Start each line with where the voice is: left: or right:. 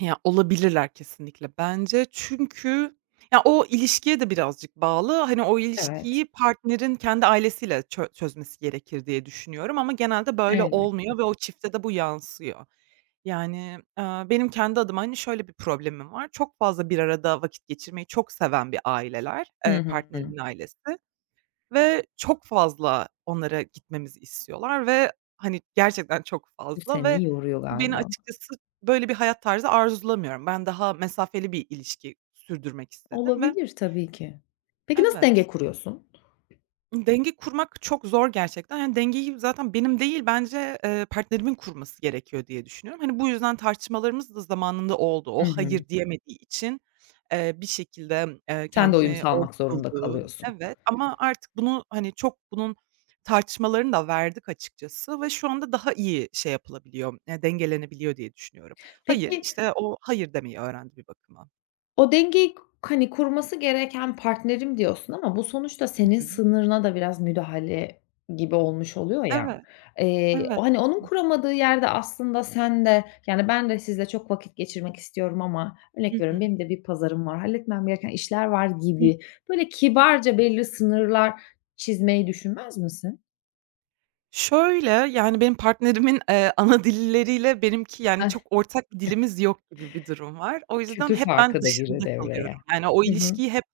right: Ya, olabilirler kesinlikle bence çünkü ya, o ilişkiye de birazcık bağlı. Hani, o
left: Evet.
right: ilişkiyi partnerin kendi ailesiyle çö çözmesi gerekir diye düşünüyorum ama genelde böyle
left: Elbette.
right: olmuyor ve o çifte de bu yansıyor. Yani, ııı, benim kendi adıma, hani, şöyle bir problemim var: Çok fazla bir arada vakit geçirmeyi çok seven bir aileler,
left: Hı
right: eee,
left: hı.
right: partnerimin ailesi ve çok fazla onlara gitmemizi istiyorlar ve, hani, gerçekten çok
left: Bu
right: fazla
left: seni
right: ve
left: yoruyor
right: bu beni
left: galiba.
right: açıkçası böyle bir hayat tarzı arzulamıyorum. Ben daha mesafeli bir ilişki sürdürmek istedim ve
left: Olabilir tabii ki. Peki, nasıl denge
right: Evet.
left: kuruyorsun?
right: Denge kurmak çok zor gerçekten. Yani, dengeyi zaten benim değil, bence, ııı, partnerimin kurması gerekiyor diye düşünüyorum. Hani, bu yüzden tartışmalarımız da zamanında oldu. O,
left: Hı hı.
right: "Hayır!" diyemediği için, eee, bir şekilde, eee,
left: Sen de uyum
right: kendimi
left: salmak zorunda
right: [unintelligible]
left: kalıyorsun.
right: Evet, ama artık bunu, hani, çok bunun tartışmalarını da verdik açıkçası ve şu anda daha iyi şey yapılabiliyor, ııı, dengelenebiliyor diye düşünüyorum. "Hayır,"
left: Peki
right: işte, o, "hayır" demeyi öğrendi bir bakıma.
left: O dengeyi k hani, kurması gereken partnerim diyorsun ama bu sonuçta
right: Hı
left: senin
right: hı.
left: sınırına da biraz müdahale gibi olmuş oluyor ya.
right: Evet.
left: Eee,
right: Evet.
left: hani, onun
right: Kesinlik
left: kuramadığı yerde aslında sen de, yani, ben de sizle çok vakit geçirmek istiyorum ama
right: Hı
left: örnek veriyorum,
right: hı.
left: benim de bir pazarım var, halletmem gereken işler var
right: Hıı.
left: gibi böyle kibarca belli sınırlar çizmeyi düşünmez misin?
right: Şöyle, yani, benim partnerimin, eee, ana dilleriyle benimki, yani, çok ortak dilimiz yok gibi bir durum var. O yüzden
left: Kültür
right: hep ben
left: farkı da girdi
right: dışında kalıyorum,
left: devreye.
right: yani, o
left: Hı hı.
right: ilişkiyi hep,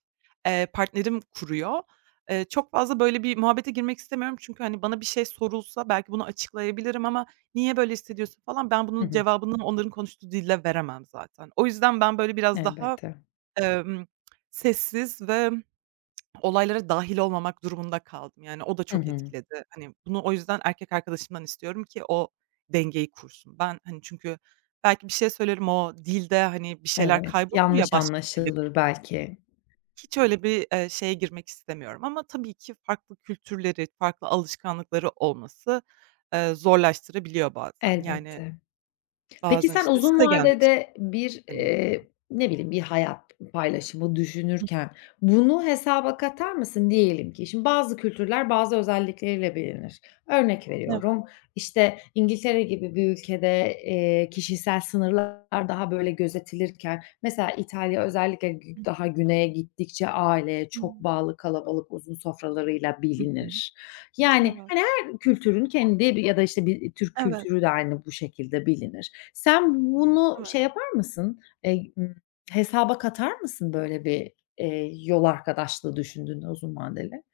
right: eee, partnerim kuruyor. Eee, çok fazla, böyle, bir muhabbete girmek istemiyorum çünkü, hani, bana bir şey sorulsa belki bunu açıklayabilirim ama "Niye böyle hissediyorsun?" falan ben
left: Hı
right: bunun
left: hı.
right: cevabını onların konuştuğu dilde veremem zaten. O yüzden ben, böyle, biraz daha,
left: Elbette.
right: emm, sessiz ve olaylara dâhil olmamak durumunda kaldım, yani, o da
left: Hı
right: çok
left: hı.
right: etkiledi. Hani, bunu o yüzden erkek arkadaşımdan istiyorum ki o dengeyi kursun. Ben, hani, çünkü belki bir şey söylerim, o dilde, hani, bir şeyler
left: Evet,
right: kaybolur ya,
left: yanlış
right: başka bir dilde.
left: anlaşılır
right: [unintelligible]
left: belki.
right: Hiç öyle bir, eee, şeye girmek istemiyorum ama tabii ki farklı kültürleri, farklı alışkanlıkları olması, ııı, zorlaştırabiliyor bazen, yani,
left: Elbette. Peki,
right: bazen,
left: sen
right: işte,
left: uzun
right: size gelmek istiyor,
left: vadede bir,
right: hani, diyor
left: eee, ne bileyim bir hayat paylaşımı
right: Hı.
left: düşünürken bunu hesaba katar mısın? Diyelim ki şimdi bazı kültürler bazı özellikleriyle bilinir. Örnek
right: Evet.
left: veriyorum: işte, İngiltere gibi bir ülkede, eee, kişisel sınırlar daha, böyle, gözetilirken mesela İtalya özellikle gü
right: Hı hı.
left: daha güneye gittikçe aileye çok
right: Hıı.
left: bağlı kalabalık uzun sofralarıyla
right: Hı hı.
left: bilinir. Yani,
right: Evet.
left: hani her kültürün kendi ya da, işte, bir Türk
right: Evet.
left: kültürü de aynı bu şekilde bilinir. Sen bunu
right: Evet.
left: şey yapar mısın? Eee, ımm, hesaba katar mısın, böyle, bir, eee, yol arkadaşlığı düşündüğünde uzun vadeli?